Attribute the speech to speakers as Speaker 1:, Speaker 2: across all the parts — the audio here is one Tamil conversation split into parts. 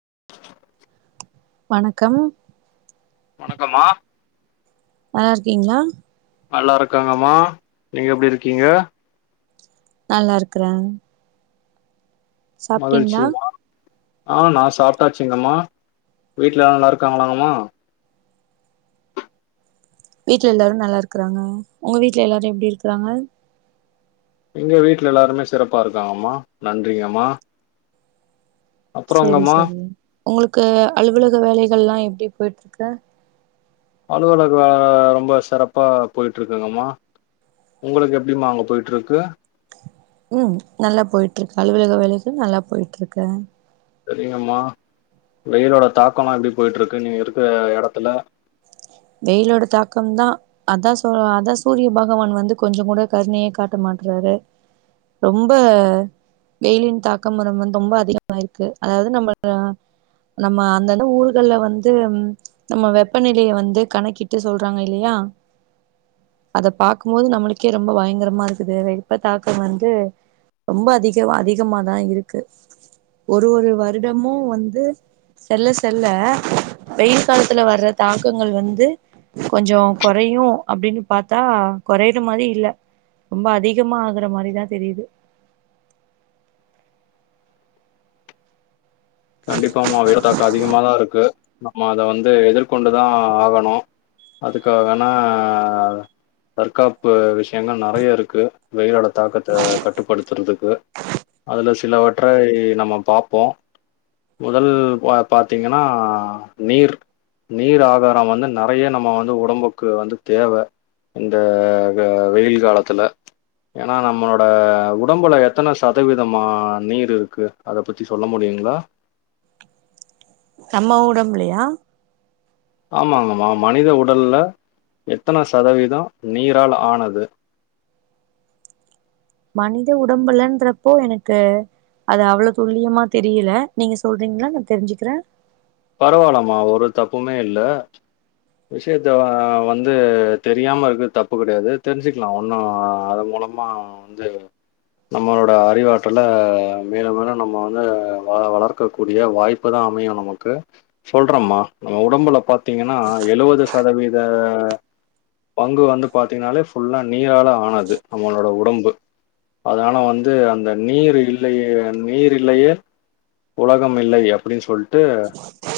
Speaker 1: [inaudible]
Speaker 2: வணக்கம்
Speaker 1: வணக்கம்மா
Speaker 2: நல்லாயிருக்கீங்களா
Speaker 1: நல்லா இருக்காங்கம்மா நீங்க எப்டியிருக்கீங்க
Speaker 2: நல்லா இருக்குறே சாப்டீங்ளா
Speaker 1: மகிழ்ச்சிமா ஆ நா சாப்ட்டாச்சுங்கம்மா வீட்ல எல்லா நல்லா இருக்காங்களாம்மா
Speaker 2: வீட்ல எல்லாரு நல்லா இருக்குறாங்க உங்க வீட்ல எல்லாரி எப்டி இருக்குறாங்க
Speaker 1: எங்க வீட்ல எல்லாருமே சிறப்பா இருக்காங்கம்மா நன்றிங்கம்மா
Speaker 2: செரி
Speaker 1: அப்புறங்கம்மா
Speaker 2: செரி உங்களுக்கு அலுவலக வேலைகள்லா எப்டி போயிட்ருக்கு
Speaker 1: அலுவலக ரொம்ப சிறப்பா போயிட்ருக்குங்கம்மா உங்களுக்கு எப்டிமா அங்க போயிட்ருக்கு
Speaker 2: உம் நல்லா போயிட்ருக்கு அலுவலக வேலைகள் நல்லா போயிட்ருக்கு
Speaker 1: செரிங்கம்மா வெயிலோட தாக்கோம்லா எப்டி போயிட்ருக்கு நீங்க இருக்குற எடத்துல
Speaker 2: வெயிலோட தாக்கம்தா அதா அதா சூரிய பகவான் வந்து கொஞ்சோ கூட கருணையே காட்ட மாட்டுறாரு ரொம்ப வெயிலின் தாக்கம் வந்து ரொம்ப அதிகமாயிருக்கு அதாவது நம்ம நம்ம அந்தந்த ஊர்கள்ல வந்து நம்ம வெப்பநிலைய வந்து கணக்கிட்டு சொல்றாங்க இல்லையா அத பாக்கும்போது நம்மளுக்கே ரொம்ப பயங்கரமா இருக்குது வெப்ப தாக்கோ வந்து ரொம்ப அதிக அதிகமாதா இருக்கு ஒரு ஒரு வருடமு வந்து செல்ல செல்ல வெயில் காலத்துல வர தாக்கங்கள் வந் து கொஞ்சோ கொறையு அப்டின்னு பாத்தா கொறையிற மாரி இல்ல ரொம்ப அதிகமா ஆகுற மாரிதா தெரியுது
Speaker 1: கண்டிப்பாம்மா [unintelligible] க்கு அதிகமாதா இருக்கு நம்ம அத வந்து எதிர்கொண்டுதா ஆகணு அதுக்கான தற்காப்பு விஷியங்க நெறைய இருக்கு வெயில் காலத் தாக்கத்த கட்டுப்படுத் பாக்குதுக்கு அதுல சிலவற்றை நம்ம பார்ப்போ முதல் பாத்தீங்கன்னா நீர் நீர் ஆகாரோ வந்து நெறைய நம்ம வந்து உடம்புக்கு வந்து தேவ இந்த வெயில் காலத்துல ஏன்னா நம்மளோட உடம்புல எத்தன சதவீதமா நீர்யிருக்கு அத பத்தி சொல்ல முடியுங்களா
Speaker 2: நம்ம உடம்புலையா
Speaker 1: ஆமாங்கம்மா மனித உடல்ல எத்தன சதவீதோ நீரால் ஆனது
Speaker 2: மனித உடம்புலன்றப்போ எனக்கு அது அவ்ளோ துல்லியமா தெரியல நீங்க சொல்றீங்களா நா தெரிஞ்சுக்குறே
Speaker 1: பரவால்லம்மா ஒரு தப்புமே இல்ல விஷியத்த வந்து தெரியாம இருக்குறது தப்பு கெடையாது தெரிஞ்சுக்கலா ஒண்ணு அதன் மூலமா வந்து நம்மளோட அறிவாற்றல மேலும் மேலும் நம்ம வந்து வ வளர்க்கக் கூடிய வாய்ப்புதா அமையு நமக்கு சொல்றேம்மா நம்ம உடம்புல பார்த்தீங்கன்னா எழுவது சதவீத பங்கு வந்து பாத்தீங்கன்னாலே ஃபுல்லா நீரால ஆனது நம்மளோட உடம்பு அதனால வந்து அந்த நீர் இல்லையே நீர் இல்லையே உலகமில்லை அப்டின்னு சொல்லிட்டு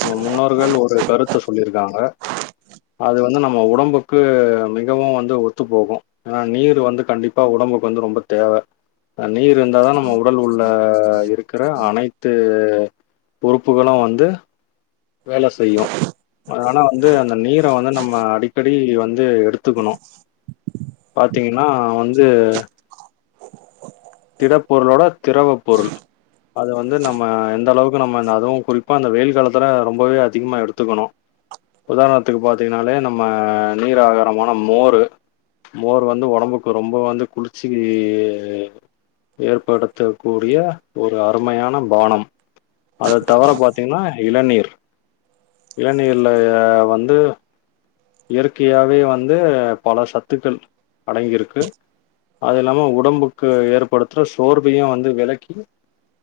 Speaker 1: நம்ம முன்னோர்கள் ஒரு கருத்து சொல்லியிருக்காங்க அது வந்து நம்ம உடம்புக்கு மிகவோ வந்து ஒத்துப்போகோ ஏன்னா நீர் வந்து கண்டிப்பா உடம்புக்கு வந்து ரொம்ப தேவ நீர் இருந்தாதா நம்ம உடல்லுள்ள இருக்குற அனைத்து உறுப்புகளோ வந்து வேல செய்யும் ஆனா வந்து அந்த நீர வந்து நம்ம அடிக்கடி வந்து எடுத்துக்கணும் பாத்தீங்கன்னா வந்து திடப்பொருளோட திரவ பொருள் அத வந்து நம்ம எந்த அளவுக்கு நம்ம அதுவும் குறிப்பா அந்த வெயில் காலத்துல ரொம்பவே அதிகமா எடுத்துக்கணும் உதாரணத்துக்கு பாரத்தீங்கன்னாலே நம்ம நீர் ஆகாரமான மோரு மோர் வந்து ஒடம்புக்கு ரொம்ப குளிர்சி ஏற்படுத்தக்கூடிய ஒரு அருமையான பானம் அத தவிர பாத்தீங்கனா இளநீர் இளநீர்லாய வந்து இயற்கையாவே வந்து பல சத்துக்கள் அடங்கியிருக்கு அதுல்லாம உடம்புக்கு ஏற்படுதுற சோர்வையும் வந்து விலக்கி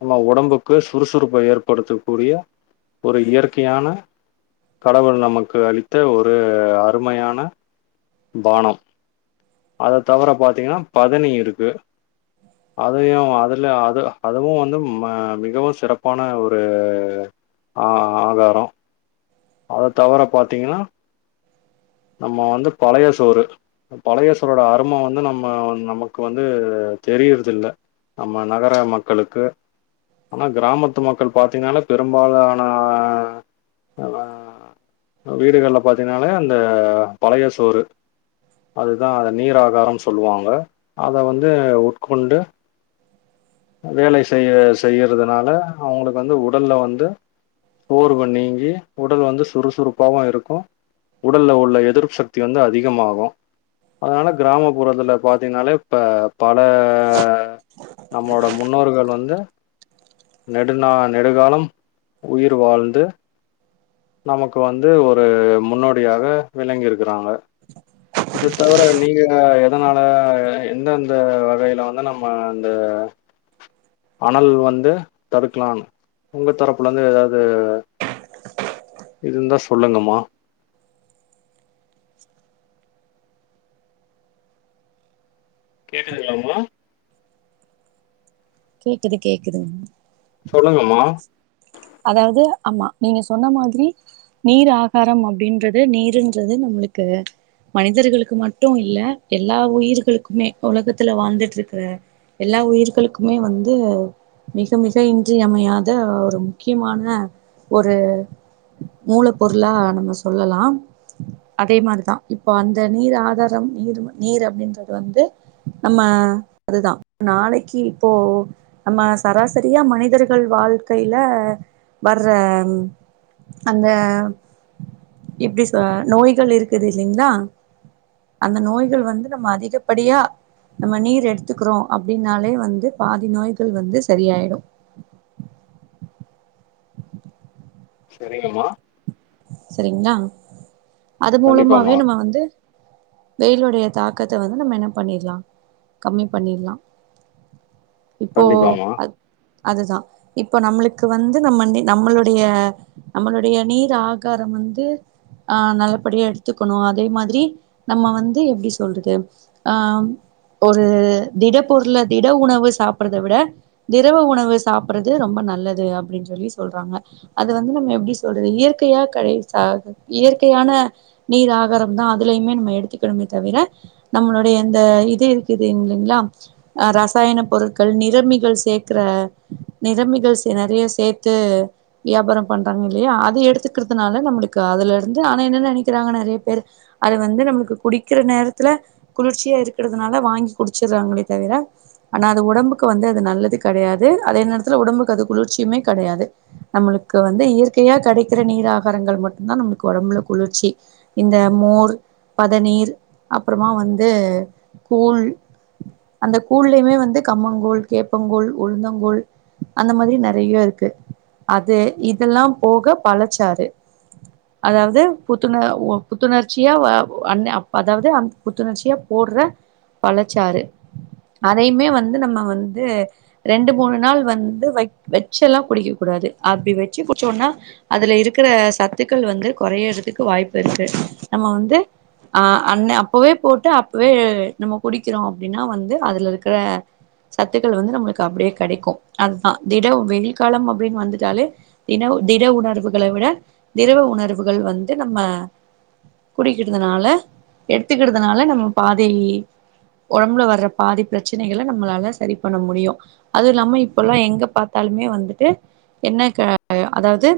Speaker 1: நம்ம உடம்புக்கு சுறுசுறுப்ப ஏற்படுத்தக்கூடிய ஒரு இயற்கையான கடவுள் நமக்கு அளித்த ஒரு ஒரு அருமையான பானம் அதை தவிர பாத்தீங்கனா பதனி இருக்கு அதையும் அதுல அது அதுவும் வந்து ம மிகவும் சிறப்பான ஒரு ஆ ஆகாரம் அத தவற பாத்தீங்கனா நம்ம வந்து பழைய சோறு பழைய சோரோட அரும வந்து நம்ம நமக்கு வந்து தெரியரிதில்ல நம்ம நகர மக்களுக்கு ஆனா கிராமத்து மக்கள் பாாரத்தீங்கன்னாலே பெரும்பாலான லான வீடுகள பாத்தீங்கன்ன அ பழைய சோறு அதுதான் நீர்காரம் சொல்லுவாங்க அதை வந்து உட்கொண்டு வேலை செய்ய செய்யுறதுனால அவங்களுக்கு வந்து உடல்ல வந்து சோர்வு நீங்கி உடல் வந்து சுறுசுறுப்பாகவும் இருக்கும் உடலில் உள்ள எதிர்ப்பு சக்தி வந்து அதிகமாகும் அதனால கிராமப்புறத்தில் பார்த்தீங்கனாலே இப்போ பல நம்மோட முன்னோர்கள் வந்து நெடுநா நெடுகாலம் உயிர் வாழ்ந்து நமக்கு வந்து ஒரு முன்னோ டியாக விளங்கியிருக்குறாங்க இத தவிர நீங்க எதனால எந்தெந்த வகையில வந்து நம்ம இந்த அனல் வந்து தடுக்கலாம்னு உங்க தரப்புல இருந்து ஏதாவது இருந்தா சொல்லுங்கமா
Speaker 2: உம்
Speaker 1: கேட்குதுங்கலாமா
Speaker 2: கேக்குது கேக்குதுங்
Speaker 1: சொல்லுங்கமா
Speaker 2: அதாவது ஆமா நீங்க சொன்ன மாதிரி நீர் ஆகாரம் அப்டின்றது நீருன்றது நம்மளுக்கு மனிதர்களுக்கு மட்டும் இல்ல எல்லா உயிர்களுக்குமே உலகத்துல வாழ்ந்துட்டு இருக்கிற எல்லா உயிர்களுக்குமே வந்து மிக மிக இன்றியமையாத ஒரு முக்கியமான ஒரு மூல பொரூளா நம்ம சொல்லலாம் அதே மாதிரிதான் இப்போ அந்த நீர் ஆதாரம் நீர் நீர் அப்டின்றது வந்து நம்ம அதுதான் நாளைக்கு இப்போ நம்ம சராசரியா மனிதர்கள் வாழ்க்கையில வர்ற அந்த இப்டி ச நோய்கள் இருக்குது இல்லிங்ளா அந்த நோய்கள் வந்து நம்ம அதிகப்படியா நம்ம நீர் எடுத்துக்கிறோம் அப்டின்னாலே வந்து பாதி நோய்கள் வந்து சரியாயிடும்
Speaker 1: சரிங்கமா
Speaker 2: சரிங்ளா அது மூலமாவே
Speaker 1: கண்டிப்பாம்மா
Speaker 2: நம வந்து வெயிலுடைய தாக்கத்த வந்து நம்ம என்ன பண்ணிடலாம் கம்மி பண்ணிடலாம் இப்போ
Speaker 1: கண்டிப்பாம்மா
Speaker 2: அத் அதுதான் இப்ப நம்ளுக்கு வந்து நம்ம நம்மளுடைய நம்மளுடைய நீர் ஆக் காரம் வந்து ஆஹ் நல்லபடியா எடுத்துக்கணும் அதே மாதிரி நம்ம வந்து எப்படி சொல்றது ஆஹ் ஒரு திட பொருள திட உணவு சாப்றத விட திரவ உணவு சாப்படுறது ரொம்ப நல்லது அப்டின்னு சொல்லி சொல்றாங்க அது வந்து நம்ம எப்படி சொல்றது இயற் இயற்கையா [unintelligible] இயற்கையான நீர் ஆகாரம் தான் அதுலையுமே நம்ம எடுத்துக்கணுமே தவிர நம்மளுடைய இந்த இது இருக்குது இல்லிங்லா ரசாயன பொருட்கள் நிரம்பிகள் சேர்க்கற நிரம்பிகள் நிறைய சேர்த்து வியாபாரம் பண்றாங்க இல்லையா அது எடுத்து க்கறது நால நம்ளுக்கு அதுல இருந்து ஆனா என்ன நினைக்கிறாங்க நிறைய பேரு அது வந்து நம்மளுக்கு குடிக்கிற நேரத்துல குளிர்ச்சியா இருக்குறதுனால வாங்கி குடிச்சிறாங்களே தவிர ஆனா அது உடம்புக்கு வந்து அது நல்லது கிடையாது அதே நேரத்துல உடம்புக்கு அது குளிர்ச்சியுமே கிடையாது நம்மளுக்கு வந்து இயற்கையா கடை [unintelligible] நீர் ஆகாரங்கள் மட்டும்தான் நம்ளுக்கு ஒடம்புல குளிர்ச்சி இந்த மோர் பதநீர் அப்புறமா வந்து கூழ் அந்த கூழ்லயுமே வந்து கம்மங்கூழ் கேப்பங்கூழ் உளுந்தங்கூழ் அந்த மாதிரி நறைய இருக்கு அது இதல்லாம் போக பழச்சாறு அதாவது புத்துண புத்துணர்ச்சியா அதாவது அந்த புத்துணர்ச்சியா போடுற பழச்சாறு அதையுமே வந்து நம்ம வந்து ரெண்டு மூணு நாள் வந்து வ வச்ச எல்லாம் குடிக்க கூடாது அப்டி வச்சு குடிச்சோனா அதுல இருக்கிற சத்துக்கள் வந்து குறையறதுக்கு வாய்ப்பு இருக்கு நம்ம வந்து அஹ் அண்ண அப்பவே போட்டு அப்பவே நம்ம குடிக்கிறோம் அப்டின்னா வந்து அதுல இருக்கிற சத்துக்கள் வந்து நம்மளுக்கு அப்படியே கடைக்கும் அதுதான் திட வெயில் காலம் அப்டின்னு வந்துட்டாலே திட திட உணர்வு [unintelligible] விட திரவ உணர்வுகள் வந்து நம்ம குடிக்கிறதுனால எடுத்துக்கிறதுனால நம்ம பாதி உடம்புல வர பாதி பிரச்சனைகளை நம்மளால சரி பண்ண முடியும் அதுவும் இல்லாம இப்பல்லாம் எங்க பாத்தாலுமே வந்துட்டு என்ன [unintelligible] அதாவது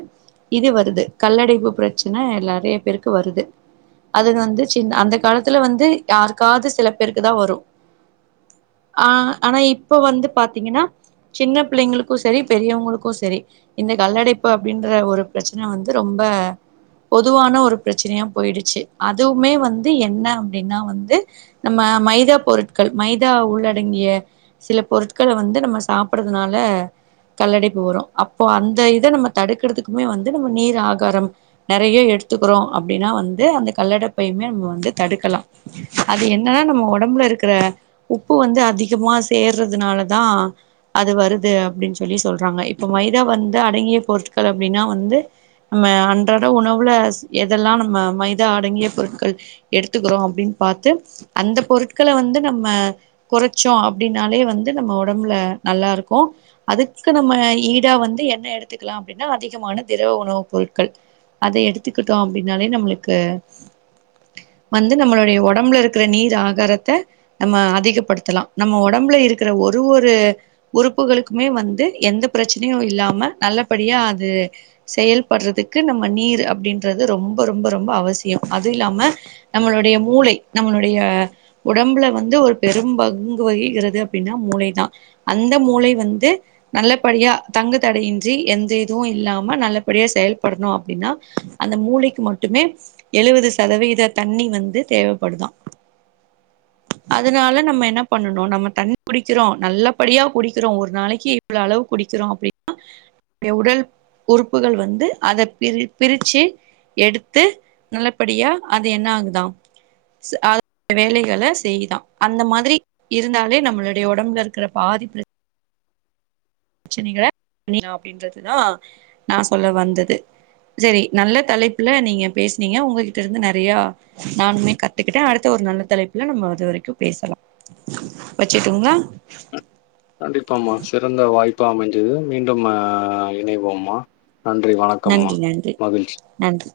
Speaker 2: இது வருது கல்லடைப்பு பிரச்சனை நிறைய பேருக்கு வருது அது வந்து சின்ன அந்த காலத்துல வந்து யாருக்காவது சில பேருக்கு தான் வரும் ஆஹ் ஆனா இப்ப வந்து பாத்தீங்கன்னா சின்ன பிள்ளைங்களுக்கும் சரி பெரியவங்களுக்கும் சரி இந்த கல்லடைப்பு அப்படியின்ற ஒரு பிரச்சனை வந்து ரொம்ப பொதுவான ஒரு பிரச்சனையா போயிடுச்சு அதுமே வந்து என்ன அப்டின்னா வந்து நம்ம மைதா பொருட்கள் மைதா உள்ளடங்கிய சில பொருட்கால வந்து நம்ம சாப்டுறதுனால கல்லடைப்பு வரும் அப்போ அந்த இது நம்ம தடுக்குறத்துக்குமே வந்து நம்ம நீர் ஆகாரம் நறைய எடுத்துக்கிறோம் அப்படின்னா வந்து அந்த கல்லடப்பையுமே நம்ம வந்து தடுக்கலாம் அது என்னன்னா நம்ம உடம்புல இருக்கிற உப்பு வந்து அதிகமா சேர்றதுனாலதான் அது வருது அப்படின்னு சொல்லி சொல்றாங்க இப்ப மைதா வந்து அடங்கிய பொருட்கள் அப்டின்னா வந்து நம்ம அன்றாட உணவுல எதெல்லாம் நம்ம மைதா அடங்கிய பொருட்கள் எடுத்துக்கிறோம் அப்டின்னு பாத்து அந்த பொருட்கள வந்து நம்ம குறச்சோம் அப்படின்னாலே வந்து நம்ம உடம்புல நல்லா இருக்கும் அதுக்கு நம்ம ஈடா வந்து என்ன எடுத்துக்கலாம் அப்டின்னா அதிகமான திரவ உணவு பொருட்கள் அத எடுத்துக்கிட்டோம் அப்படின்னாலே நம்மளுக்கு வந்து நம்மளுடைய உடம்புல இருக்கிற நீர் ஆகாரத்தை நம்ம அதிகப்படுத்தலாம் நம்ம உடம்புல இருக்கிற ஒரு ஒரு உறுப்புகளுக்குமே வந்து எந்த பிரச்சனையும் இல்லாம நல்லபடியா அது செயல்படுறதுக்கு நம்ம நீர் அப்டின்றது ரொம்ப ரொம்ப ரொம்ப அவசியம் அது இல்லாம நம்மளுடைய மூளை நம்மளுடைய உடம்புல வந்து ஒரு பெரும் பங்கு வகிகிறது அப்டின்னா மூளைதான் அந்த மூளை வந்து நல்லபடியா தங்கு தடையின்றி எந்த இதுவும் இல்லாம நல்ல டியா செயல்படணும் அப்டின்னா அந்த மூளைக்கு மட்டுமே எழுவது சதவீத தண்ணி வந்து தேவைப்படுதான் அதனால நம்ம என்ன பண்ணணும் நம்ம தண்ணி குடிக்கிறோம் நல்லபடியா குடிக்கிறோம் ஒரு நாளைக்கு இவ்வளவு அளவு தண்ணீ குடிக்கிறோம் அப்படின்னா உடல் உருப் உறுப்புகள் வந்து அத பிரி பிரிச்சி எடுத்து நல்லபடியா அது என்ன ஆகுதான் அ வேலைகள செய்யுதான் அந்த மாதிரி இருந்தாலே நம்மளுடைய உடம்புல இருக்கிற பாதி ப்றச் பிரச்சனைகள அப்டின்றதுதான் நான் சொல்ல வந்தது சரி நல்ல தலைப்புல நீங்க பேசனீங்க உங்ககிட்ட இருந்து நறைய நானுமே கத்துக்கிட்டேன் அடுத்த ஒரு நல்ல தலைப்புல நம்ம அது வரைக்கும் பேசலாம் வச்சுருட்டுங்களா
Speaker 1: கண்டிப்பாமா சிறந்த வாய்ப் ப்ப அமஞ்சது மீண்டும் இணைவோமா
Speaker 2: நன்றி நன்றி நன்றி